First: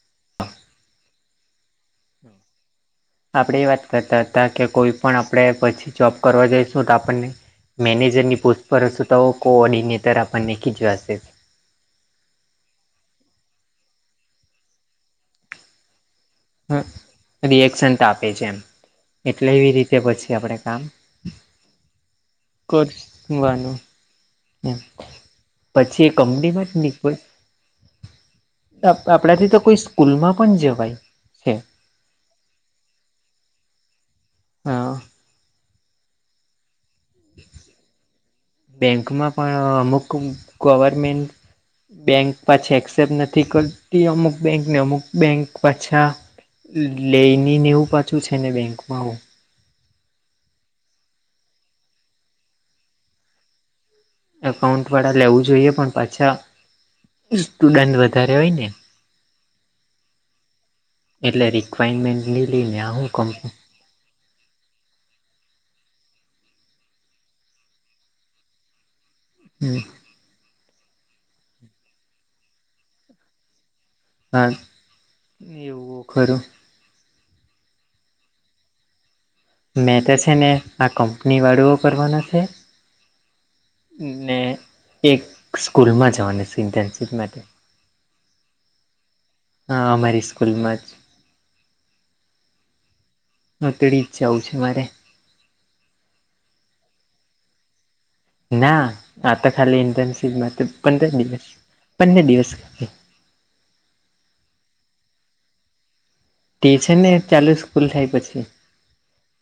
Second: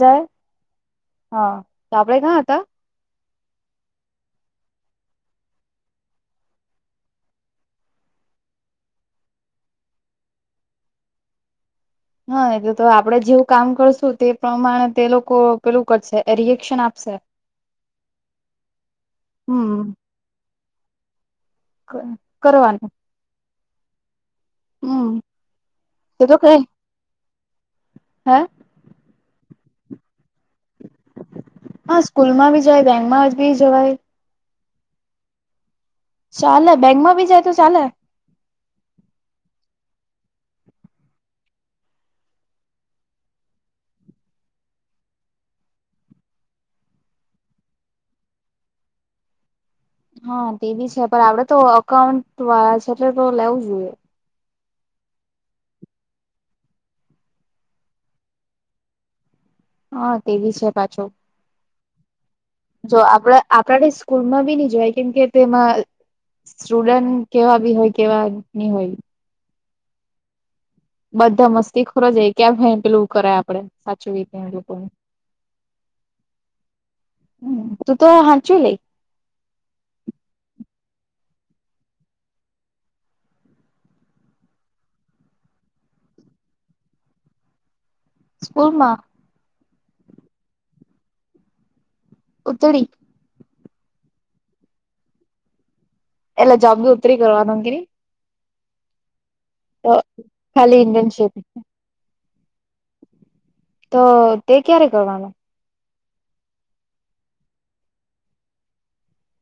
જ હા તો આપડે કં હતા આપણે એ વાત કરતા હતા કે કોઈ પણણ આપણે પછી જોબ કરવા જઈશું તો આપણને મેનેજરની પોસ્ટ પર હશું તોઓ કોઓર્ડિનેટર આપણને ખી જવાશે હા એ તો તો આપડે જેવું કામ કરશું તે પ્રમાણે તે લોકો પેલું કરશે રિએક્શન આપશે હ રિએક્શન તો આપે છે એમ એટલે એવી હમ રીતે પછી આપણેે ક કરવાનું કરવાનું હમ પછી એ તે તો કઈ કંપનીમાં જ ની કોઈ હે આપણાથી તો કોઈ સ્કૂલમાં પણ જવાય છે. હા સ્કૂલ માં બી જાય બેંકમાં જ બી જવાય હા ચાલે બેંક માં ભી જાય તો ચાલે બેંકમાં પણ અમુક ગવર્મેન્ટ બેંક પાછા એક્સેપ્ટ નથી કરતી અમુક બેંક ને અમુક બેંક પાછા લઈને ને એવું પાછું છે ને બેંકમાં હું હા તે ભી છે પણ આપણે તો અકાઉન્ટ વાળા છે એટલે તો લેવું જોઈએ એકાઉન્ટ વાળા લેવું જોઈએ પણ પાછા સ્ટુડન્ટ વધારે હોય ને હા તે બી છે પાછું એટલે રિક્વાયરમેન્ટ નઈ લઈને હું કંપ આપણે સ્કૂલમાં ભી નહી જવાય કેમ કે તેમાં સ્ટુડન્ટ કેવા ભી હોય કેવા નહિ હોય હમ બધા મસ્તીખોર જ હોય ક્યાં ભાઈ ને પેલું કરે આપણે સાચ વિચાર હા લોકોનું એવું ખરું હ તું તો હાંચુ લઈ મેં તો છે ને આ કંપની વાળુંઓ કરવાના છે ને એક સ્કૂલમાં જવાનું છે ઇન્ટર્નશીપ માટે [inaudible] ઓહ મા હા અમારી સ્કૂલમાં જ ઉતરી હા તેડી જ જાવુ છે મારે એટલે જોબ ભી ઉતરી કરવાનું કરી ના આતો ખાલી ઇન્ટનશીપમાં ખાલી પંદર ઇન્ટર્નશીપ દિવસ પંદર દિવસ ખાલી તો તે ક્યારે કરવાનું તે છે ને ચાલુ સ્કૂલ થાય પછી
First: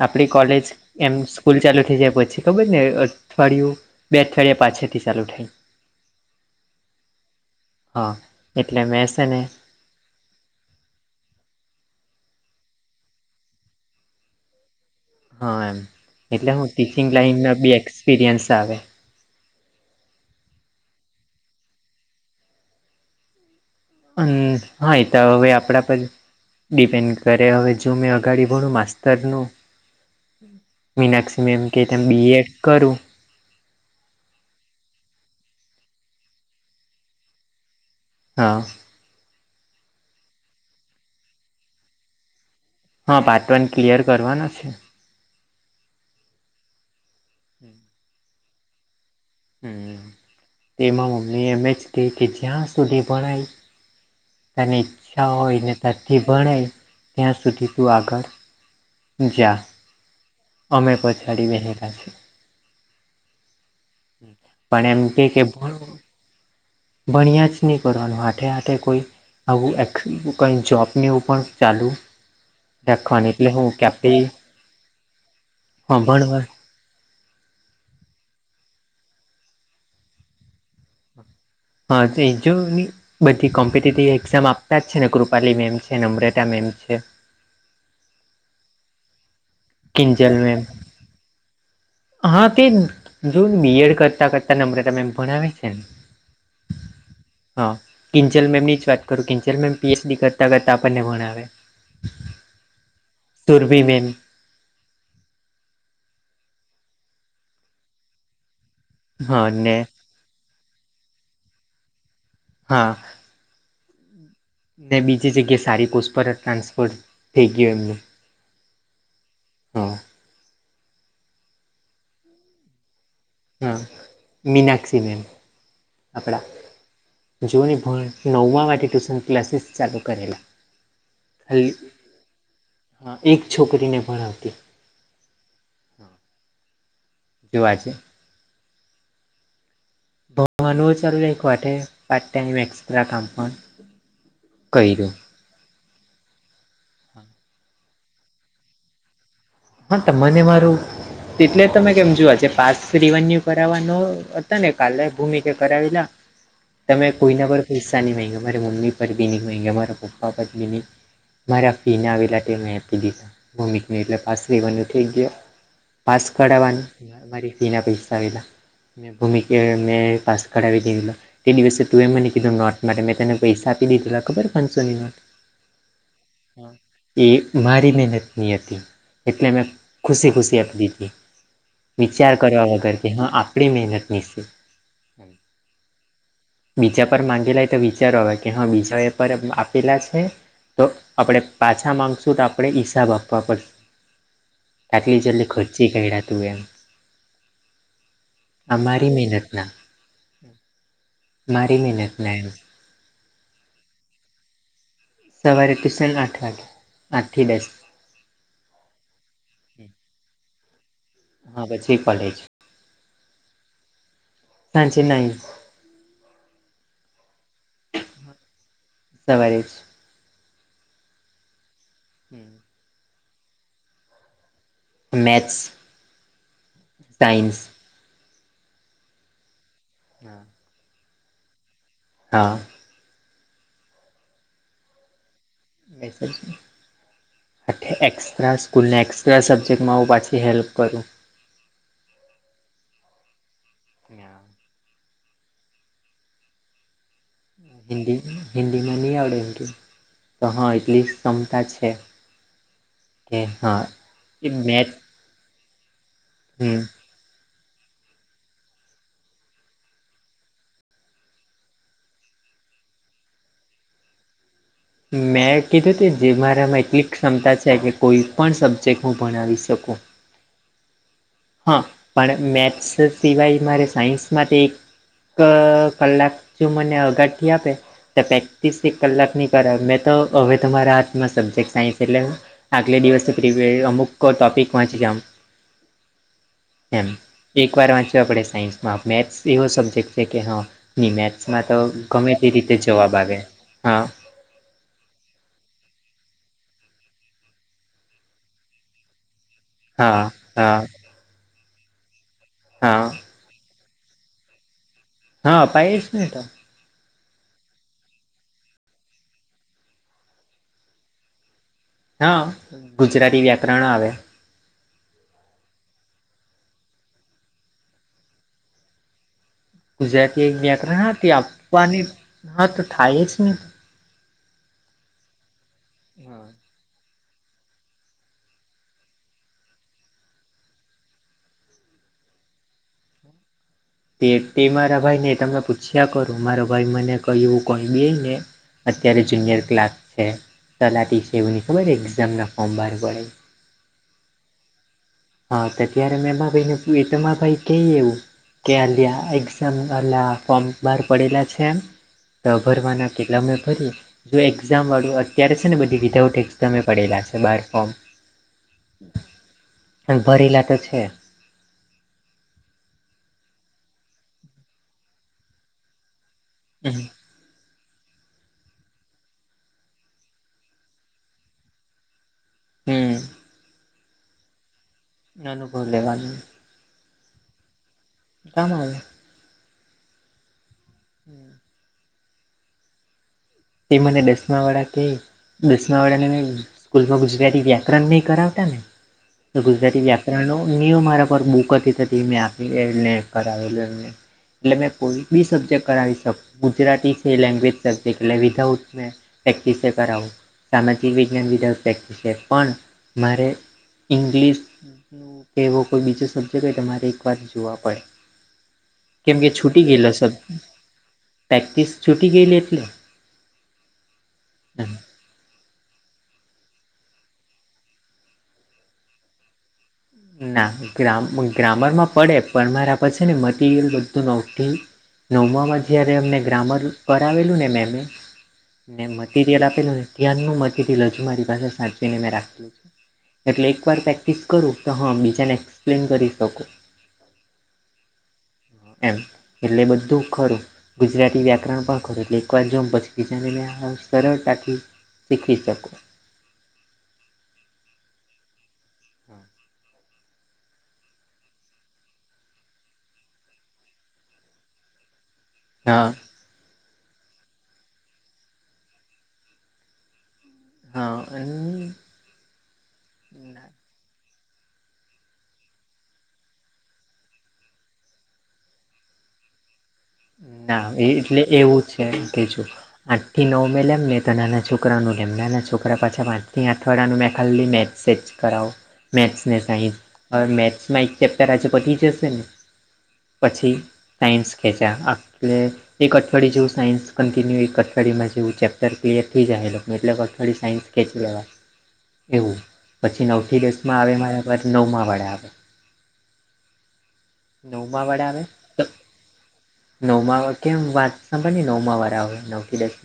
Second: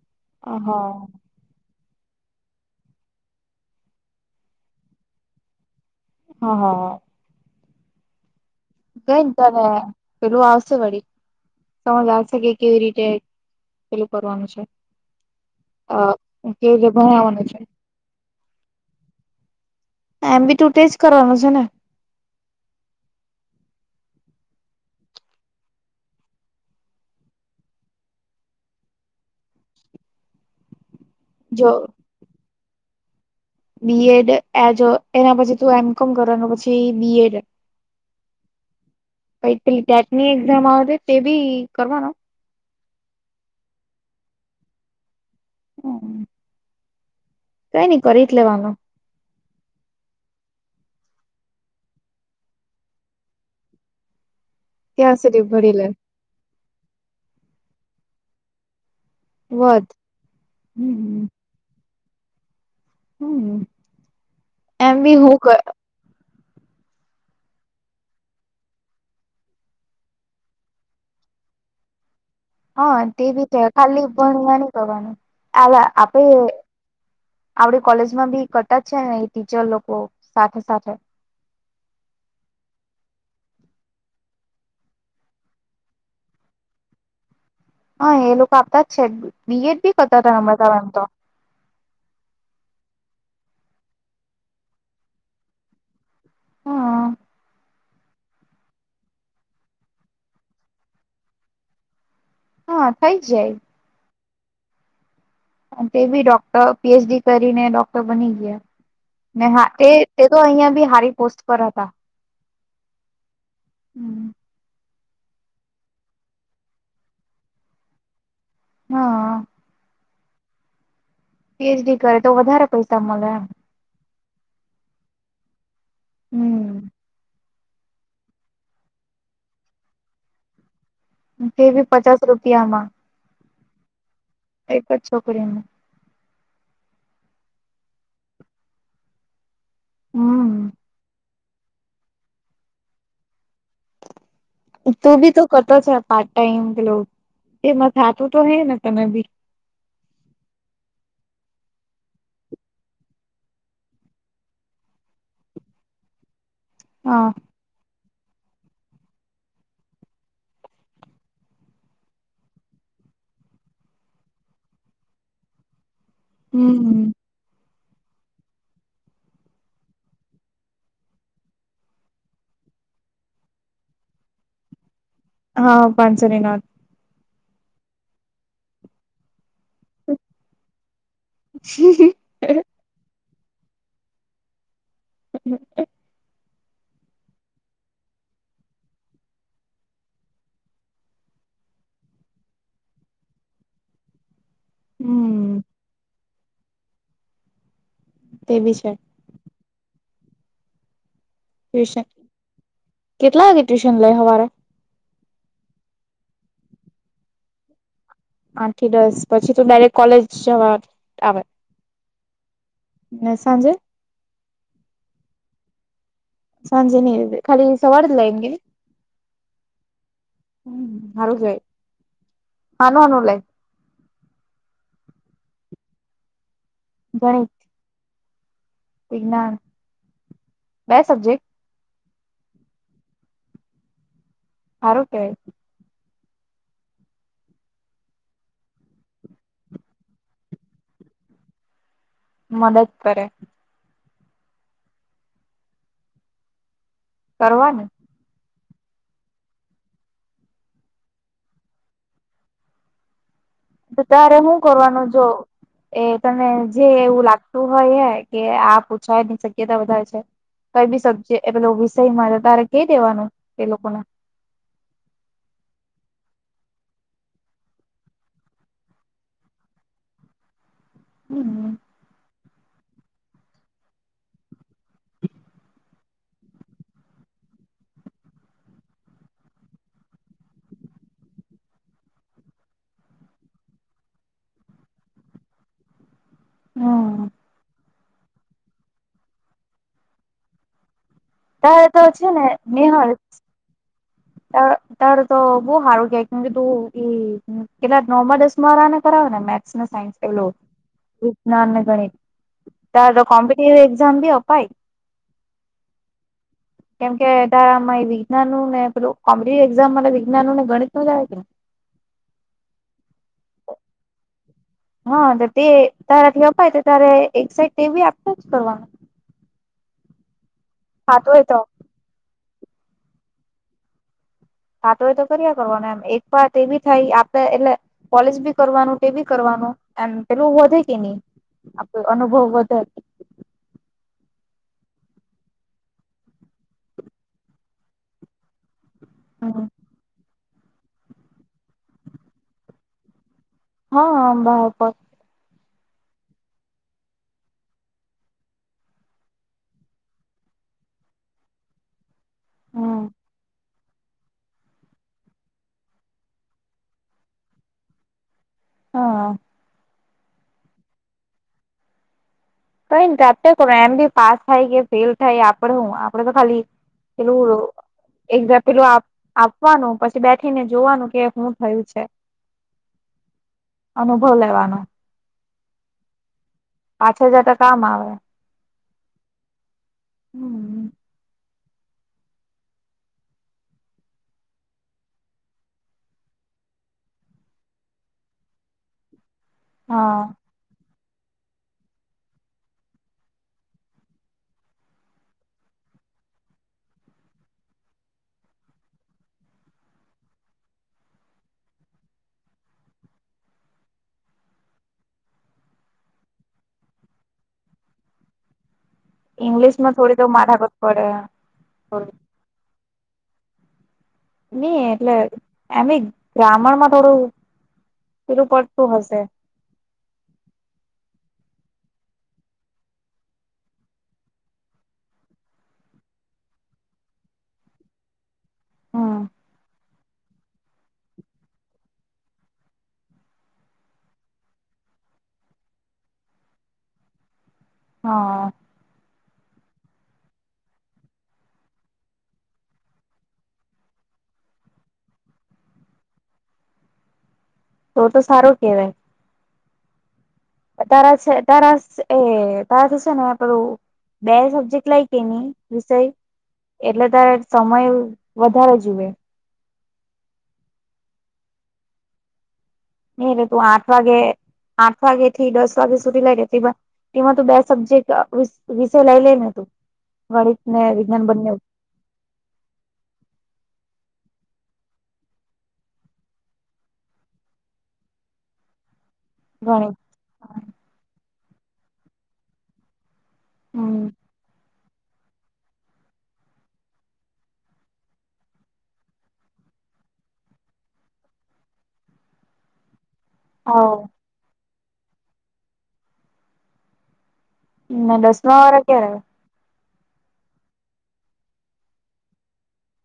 આપડી કોલેજ હા એમ હા સ્કૂલ ચાલુ થઈ જાય પછી ખબર ને અઠવાડિયું બે અઠવાડિયા પાછળથી ચાલુ થાય હ હ અ ગઈ ને ત્યારે પેલું આવશે વળી સમજ આવશે કે કેવી રીતે પેલું કરવાનું છે હ એમ અ એટલે હું કેવી રીતે ટીચિંગ ભણાવવાનું છે લાઈનમાં ભી એક્સપિરિયન્સ આવે એમ ભી તો તેજ કરવાનું છે ને હમ હા એ તો હવે આપડા પર ડિપેન્ડ કરે હવે જો મેં આગાડ ભણું માસ્તર નુ મીનાક્ષી જો મેમ કે તેમ બીએડ કરું બીએડ એજો એના પછી તું એમકોમ કરવાનું પછી બીએડ હા પછી ટેકની એક્ઝામ આવે તે ભી કરવાનો હા પાર્ટવન ક્લિયર કરવાનો છે હમ કઈ નઈ કરી જ લેવાનું હમ એમાં મમ્મી એમ જ કહી કે જ્યાં સુધી ભણાય તને ત્યાં ઈચ્છા સુધી હોય ભરી ને લે તારથી ભણાય ત્યાં સુધી તું આગળ જા વધ અમે હમ પછાડી [unintelligible] છીએ હમ પણ એમ બી કે હું કે ભણો ભણ્યા જ નહીં કરવાનું હાથે હાથે કોઈ આવું એ [unintelligible] જોબને એવું પણ ચાલુ હા તે રાખવાની ભી એટલે છે હું કે આપે ખાલી હા ભણ નઈ કરવાનું [unintelligible] આપે ભણવા આપણી કોલેજમાં ભી કરતાં જ છે ને એ ટીચર લોકો સાથે સાથે હા તે જો બી બધી કોમ્પિટેટિવ એકઝામ આપતા જ છે ને કૃપાલી મેમ છે નમ્રતા મેમ છે હા એ લોકો આપતા જ છે બીએડ બી કરતા કિંજલ હતામે ત મેમ એમ તો હા તે જો બી એડ કરતા કરતા નમ્રતા મેમ ભણાવેજ છે હા હ કિંજલ મેમ ની જ વાત કરું કિંજલ મેમ પીએચડી કરતા કરતા આપણને ભણાવે હા થઈ જાય [unintelligible] અને તે બી ડોક્ટર પીએચડી કરીને ડોક્ટર બની ગયા ને હા તે તે તો અહીંયા બી હારી પોસ્ટ પર હતા હા [inaudible] ને બીજી જગ્યાએ સારી પોસ્ટ પર જ ટ્રાન્સફર થઈ ગયું એમનું હા હમ પીએચડી કરે તો વધારે પૈસા મળે એમ હમ મીનાક્ષીમેમ હમ આપણા જોની ભણ નવમાં માંથી ટ્યુશન ક્લાસીસ ચાલુ કરેલા કે ખાલી ભી પચાસ રૂપિયા માં હા એક છોકરીને ભણાવતી એક જ છોકરીને જોવા છે હમ ભણવાનું ચાલુ રાયખુ [unintelligible] પાર્ટ ટાઈમ એક્સ્ટ્રા કામ માં તું બી તો કરતો છે પાર્ટ ટાઈમ કેટલો એ મ થતું તો હે ને તમે બી હા ત મને મારું એટલે તમે કેમ જો આજે પાસ રિવન્યુ કરાવાનો હતા ને કાલે ભૂમિકે કરાવેલા તમે હા કોઈના પર પૈસાની માંયગા મારે મમ્મી પર બી ની માયગા મારાં પપ્પા પર બી ની મારા ફી આવેલા મે આપી દી ભૂમિકની એટલે પાસ રેવાનું થઈ ગયુ પાસ હમ કઢાવાનું મારી ફી ના પૈસા આવેલા ને ભૂમિક મે પાસ કઢાવી દીધેલા તે દિવસે તું એ મને કીધું નોટ માટે મેં તેને પૈસા આપી દીધેલા ખબર પાંચસોની નોટ હા પાંચોની નોટ એ મારી મહેનત ની હતી એટલે મેં ખુશી ખુશી આપ દીધી વિચાર કરવા વગરથી હા આપડી હેનત ની છે હમ બીજા પર માંગેલાય તો વિચારો આવે કે હા બીજા એ પર આપેલા છે તો આપડે પાછા માગશું તો આપડે હિસાબ આપવા પડશે આટલી જલ્દી હમ ખર્ચી કાયડા તુંએ તે બી છે અમારી મહેનત ના મારી ટ્યુશન મહેનત ના એમ કેટલા વાગે ટ્યુશન લેઈ હવારે સવારે તુશન આઠ વાગે આઠ થી દસ આઠ થી દસ પછી તો ડાયરેક્ટ કોલેજ જવા આવે હા પછી કોલેજ ને સાંજે નાઇછી નાઈ સાંજે ની આયવી ખાલી સવારે જ [inaudible] તવારે હમ હારું કેવાય હમ [unintelligible] મેથ્સ ગણિત ટાઈમ્સ વિજ્ઞાન હા બે સબ્જેક્ટ? હા. હારુ કેવાય. મેસ [inaudible] આ એક્સ્ટ્રા સ્કૂલને એક્સ્ટ્રા સબ્જેક્ટમાં આવું પાછી હેલ્પ કરું. મદદ કરે. ના. કરવાનું હિન્દીમાં ની આવડે એમ કે તો હા એટલીસ્ટ ક્ષમતા એ છે. હા. તો તારે એ હું મેં કરવાનું જો? એ તને હમ જે એવું લાગતું હોય, એ કે આ પૂછવાની શક્યતા વધારે છે. કઈ બી સબ્જે એ પેલો વિષયમાં તારે કઈ દેવાનું એ લોકોને મેં કીધું કે જે મારામાં એટલી ક્ષમતા છે કે કોઈ પણ સબ્જેક્ટ હું ભણાવી શકું. હમ. હા, પણ મેક્સ સિવાય, મારે સાયન્સ માટે એક કલાક જો મને આગળથી આપે. તો પ્રેક્ટિસ એક કલાકની કરાવ મેં તો હવે ત મારા હાથમાં સબ્જેક્ટ સાયન્સ એટલેે આગલે દિવસ પ્રિપર અમુક ટોપિક વાંચી જામ. એમ હમ એકવાર વાંચવા પડે આપણે સાયન્સમાં મેથ્સ એવો સબ્જેક્ટ છે કે હા, નિ મેથસ માં તો તારે છે ગમે ને તે રીતે જવાબ નિહાળ આવે, હા. હારુ તો, બહું સારું કેમ કે તું એ કેટલા નોમા, દસમાવાળાને કરાવે ને મેક મેક્સ ને સાયન્સ હા પહેલુ હા [unintelligible] તા હા જો કોમ્પ્યુ તે એક્ઝામ બી અપાય. હા અપાય જ ને તો. કેમ કે તારામાં વિજ્ઞાનનું, ને પેલું કોમ્પટિવ એઝામ માટે વિજ્ઞાનનુ નેગણિતનું જ આવુ કે ની. હા, ગુજરાતી વ્યાકરણ આવે. હા, તો તે તારાથી અપાય તો તારે એક સાઈડ તે બી આપવા પડવાનું. ગુજરાતી વ્યાકરણ થતું હતી હોય તો આપવાની હા, તો થાય જ ને. થાતું હોય તો કર્યા કરવાનું એમ એક હા વાત એવી થાય આપે એટલે કોલેજ બી કરવાનું, તે ભી કરવાનું, એમ પેલું વધે કે નહી. આપણો અનુભવ વધે. તે તે મારા ભાઈને તમે પૂછ્યા કરુ, મારો ભાઈ મને કહ્યું કોઈ બે ને અત્યારે જુનિયર હમ ક્લાક છે, તલાટી છે એવું ખબર, એઝામના ફોર્મ બહાર પડે. હા, બહાર પર હા તો ત્યારે મેં માર ભાઈ ને એ તો મારા ભાઈ કઈ એવું. કે આલ્યા એક્ઝામ, આલ્યા ફોર્મ બહાર પડેલા છે. તો હમ ભરવાના કેટલા મેં ભરીએ. જો એક્ઝામ વાળું અત્યારે છે ને બધી વિધાઉટ એક્ઝમે પડેલા છે બાર ફોર્મ. હા ભરેલા તો છે. કંઈ નહીં તો આપ્યા કરવાનું એમ બી પાસ થાય કે ફેલ થાય આપડે હું આપડે તો ખાલી હમ્મ. એવું એકદા પેલું અપ આપવાનું, પછી બેઠીને જોવાનું કે શું થયું છે? હમ્મ. અનુભવ લેવાનો. ને અનુભવ લેવાનો. પાછળ જતા કામ આવે. કામ આવે. હમ. હમ્મ. તે મને દસમા વાળા થી દસમા વાળાને સ્કૂલમાં ગુજરાતી વ્યાકરણ નહી કરાવતા ને તો ગુજરાતી હા વ્યાપરણનો ન્યૂ મારા પર બુક હતી તો તે મેં આપી ને એ ને કરાવેલું એમને. એટલે મેં કોઈ બી સબ્જેક્ટ કરાવી શકું ગુજરાતી છે લેંગ્વેજ સબ્જેક્ટ એટલે વિધાઉટ મેં પ્રેક્ટિસે કરવું. સામાજિક વિજ્ઞાન વિધાઉટ પ્રેક્ટિસ છે, પણ મારે ઇંગ્લિશ કે એવો કોઈ બીજો સબ્જેક્ટ હોય તમારે એક વાર જોવા પડે. કેમ કે છુટી ઈંગ્લિશમાં ગયલ થોડી તો સબ માથાકૂટ પડે પ્રેક્ટિસ થોડું છુટી ગયલી એટલે. નઈ એમ. એટલે એમ ગ્રામર માં થોડું પેલું પડતું હશે. ના ગ ગ્રામર માં પડે પણ મારા પર છે ને મટીરિયલ બધું નતી નવમામાં જયારે અમને ગ્રામર કરાવેલું ને મેમે એ ને હમ મટીરિયલ આપેલું ત્યાન નુ મ [unintelligible] ટીરીયલ મારી પાસે સાચવીને મેં રાખેલું છે એટલે એક વાર પ્રેક્ટિસ કરું તો હા બીજાને એક્સપ્લેન કરી શકો. હા. એમ એટલે બધું ખરું. ગુજરાતી વ્યાકરણ પણ ખરૂ એક વાર જોમ પછી બીજાને મેં આ સરળતાથી શીખી શકો. તો તો સારો કેવાય. હા. તારા છે તારા એ તારા થશે ને પેલુ બે સબ્જેક્ટ લઈ કે ની વિષય હા એટલે તારે સમય વધારે જુએ હા અને નઈ ને તું આઠ વાગે આઠ વાગે થી દસ વાગે સુધી લઈ લેતી પણ તેમાં તો બે સબ્જેક્ટ વિષય લઈ લેને તું ગણિત ને ના એ વિજ્ઞાન એટલે બંને એવું છે કે જૂનું આઠ થી નવ મેં લેવુ ને તો નાના છોકરા નું લેવ નાના છોકરા પાછા પાંચ થી આઠ વાળા નું મેં ખાલી મે છે જ કરવો મેથ્સ ને ગણિત સાયન્સ હવે મેથ્સમાં એક ચેપ્ટર આજે પતિ જશે ને પછી હમ સાઇન્સ ખેંચ્યા આટલે. એક અઠવાડિય જેવું સાયન્સ કન્ટિન્યુ એક અઠવાડિયા માં જેવું ચેપ્ટર ક્લિયર થઈ જાય એટલે અઠવાડયે સાયન્સ ખેચી લેવા એવું પછી નવ હ એપ્લિકેશન માં આવે મારા પર નવમાં વાળા આવે. નવમાં ને દસમા વાળા ક્યારે આવે નવમા કેમ વાં સાંભળને નવમાં વાળા આવે નવ થી દસ.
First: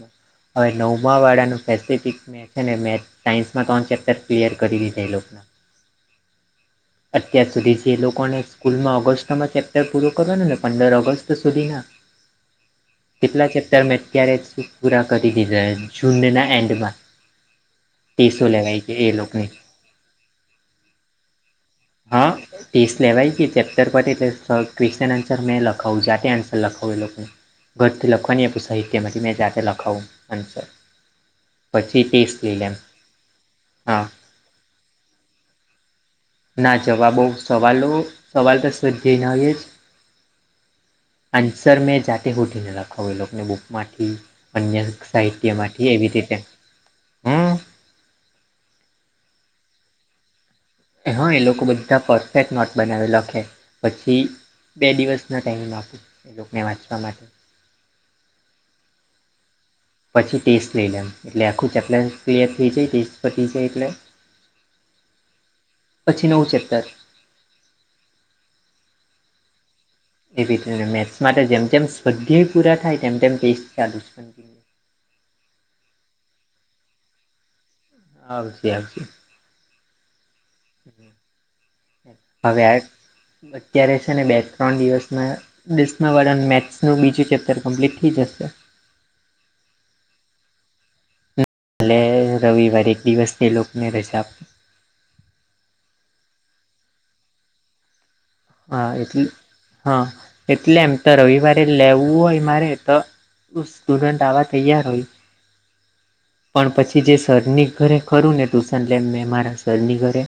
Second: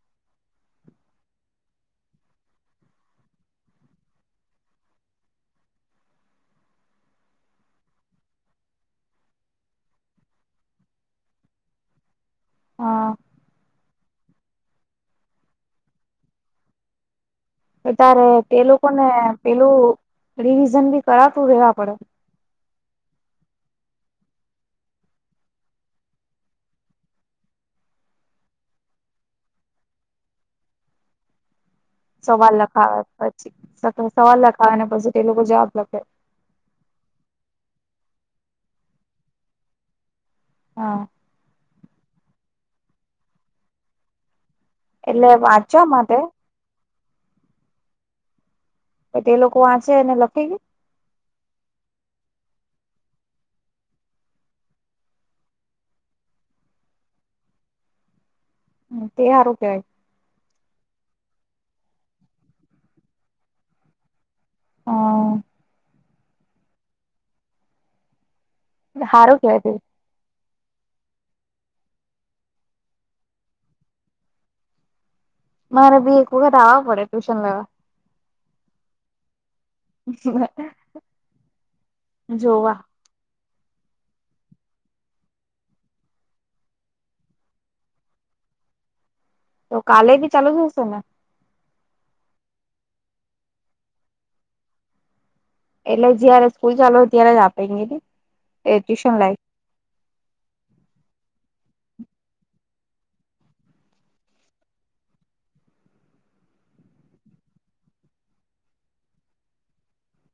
હવે નવમા વાળાનું પેસિફિક છે અને મેથ્સ સાયન્સમાં ત્રણ ચેપ્ટર ક્લિયર કરી લીધે એ લોકોના અત્યાર સુધી જે લોકોને સ્કૂલમાં ઓગસ્ટમાં ચેપ્ટર પૂરું કરવાનું ને પંદર ઓગસ્ટ તો સુધિના હા કેટલા ચેપ્ટર મેં અત્યારે સુધી પૂરા કરી દીધા જૂનના એન્ડમાં [inaudible] અ ત્યારે ટેસો તે લેવાય લોકો છે ને એ લોકોની પેલું રિવિઝન ભી કરાતું રહેેવા પડે. હા ટેસ્ટ લેવાય ગયો કે ચેપ્ટર પર એટલે ક્વેશ્ચન આન્સર મેં લખાવું જા આન્સર લખાવ એ લોકોને ઘરથી લખવાની આપણી સાહિત્યમાંથી મેં જાતે લખાવું આન્સર [inaudible] ટેસ્ટ સવાલ લઈ લેમ લખાવે હા પછી સવાલ લખાવેને પછી તે લોકો જવાબ લખે. ના જવાબોઓ સવાલો સવાલ તો સજને હોએ જ હા. આન્સર મેં જાતે શોઢીને લખાવ એ લોકોને બુકમાંથી અન્ય એટલે વાંચવા સાહિત્યમાંથી એવી માટે રીતે હમ અને તે લોકો વાંચે અને લખાઈ જાય હા એ લોકો બધા પરફેક્ટ નોટ બનાવી લખે પછી બે દિવસ ના ટાઈમિંગ આપું એ લોકોને વાંચવા માટે તે સારું કેવાય. પછી ટેસ્ટ લઈ એમ એટલે આખું ચેપ્ટર ક્લિયર થઈ જાય ટેસ્ટ પતી જાય એટલે હા. પછી નવું ચેપ્ટર હારું કેવાય છે. એવી રીતે મેથ્સ માટે જેમ તેમ સ્પધ પૂરા થાય તેમ તેમ ટેસ્ટ ચાલુ મારે બી એક વખત આવવા પડે ટ્યુશન લેવા આ વિધાર્થી શુ હતા હવે આ અત્યારે છે ને બે ત્રણ દિવસમાં ક્રિષ્ના વાળાનું મેસ નું બીજું ચેપ્ટર કમ્પ્લીટ થઈ જશે તો કાલે ભી ચાલુ જ હશે ને હાલે રવિવારે એક દિવસ તે લોકોને રજા આપી એટલે જયારે સ્કૂલ ચાલુ હોય ત્યારે જ આપે હા ટ્યુશન એટલે લાય હા એટલે એમ તો રવિવારે લેવું હોય મારે તો સ્ટુડન્ટન્ટ આવા તૈયાર હોય. પણ પછી જે સરની ઘરે ખરું ને ટ્યુશન લેમ મેં મારા સરની ઘરે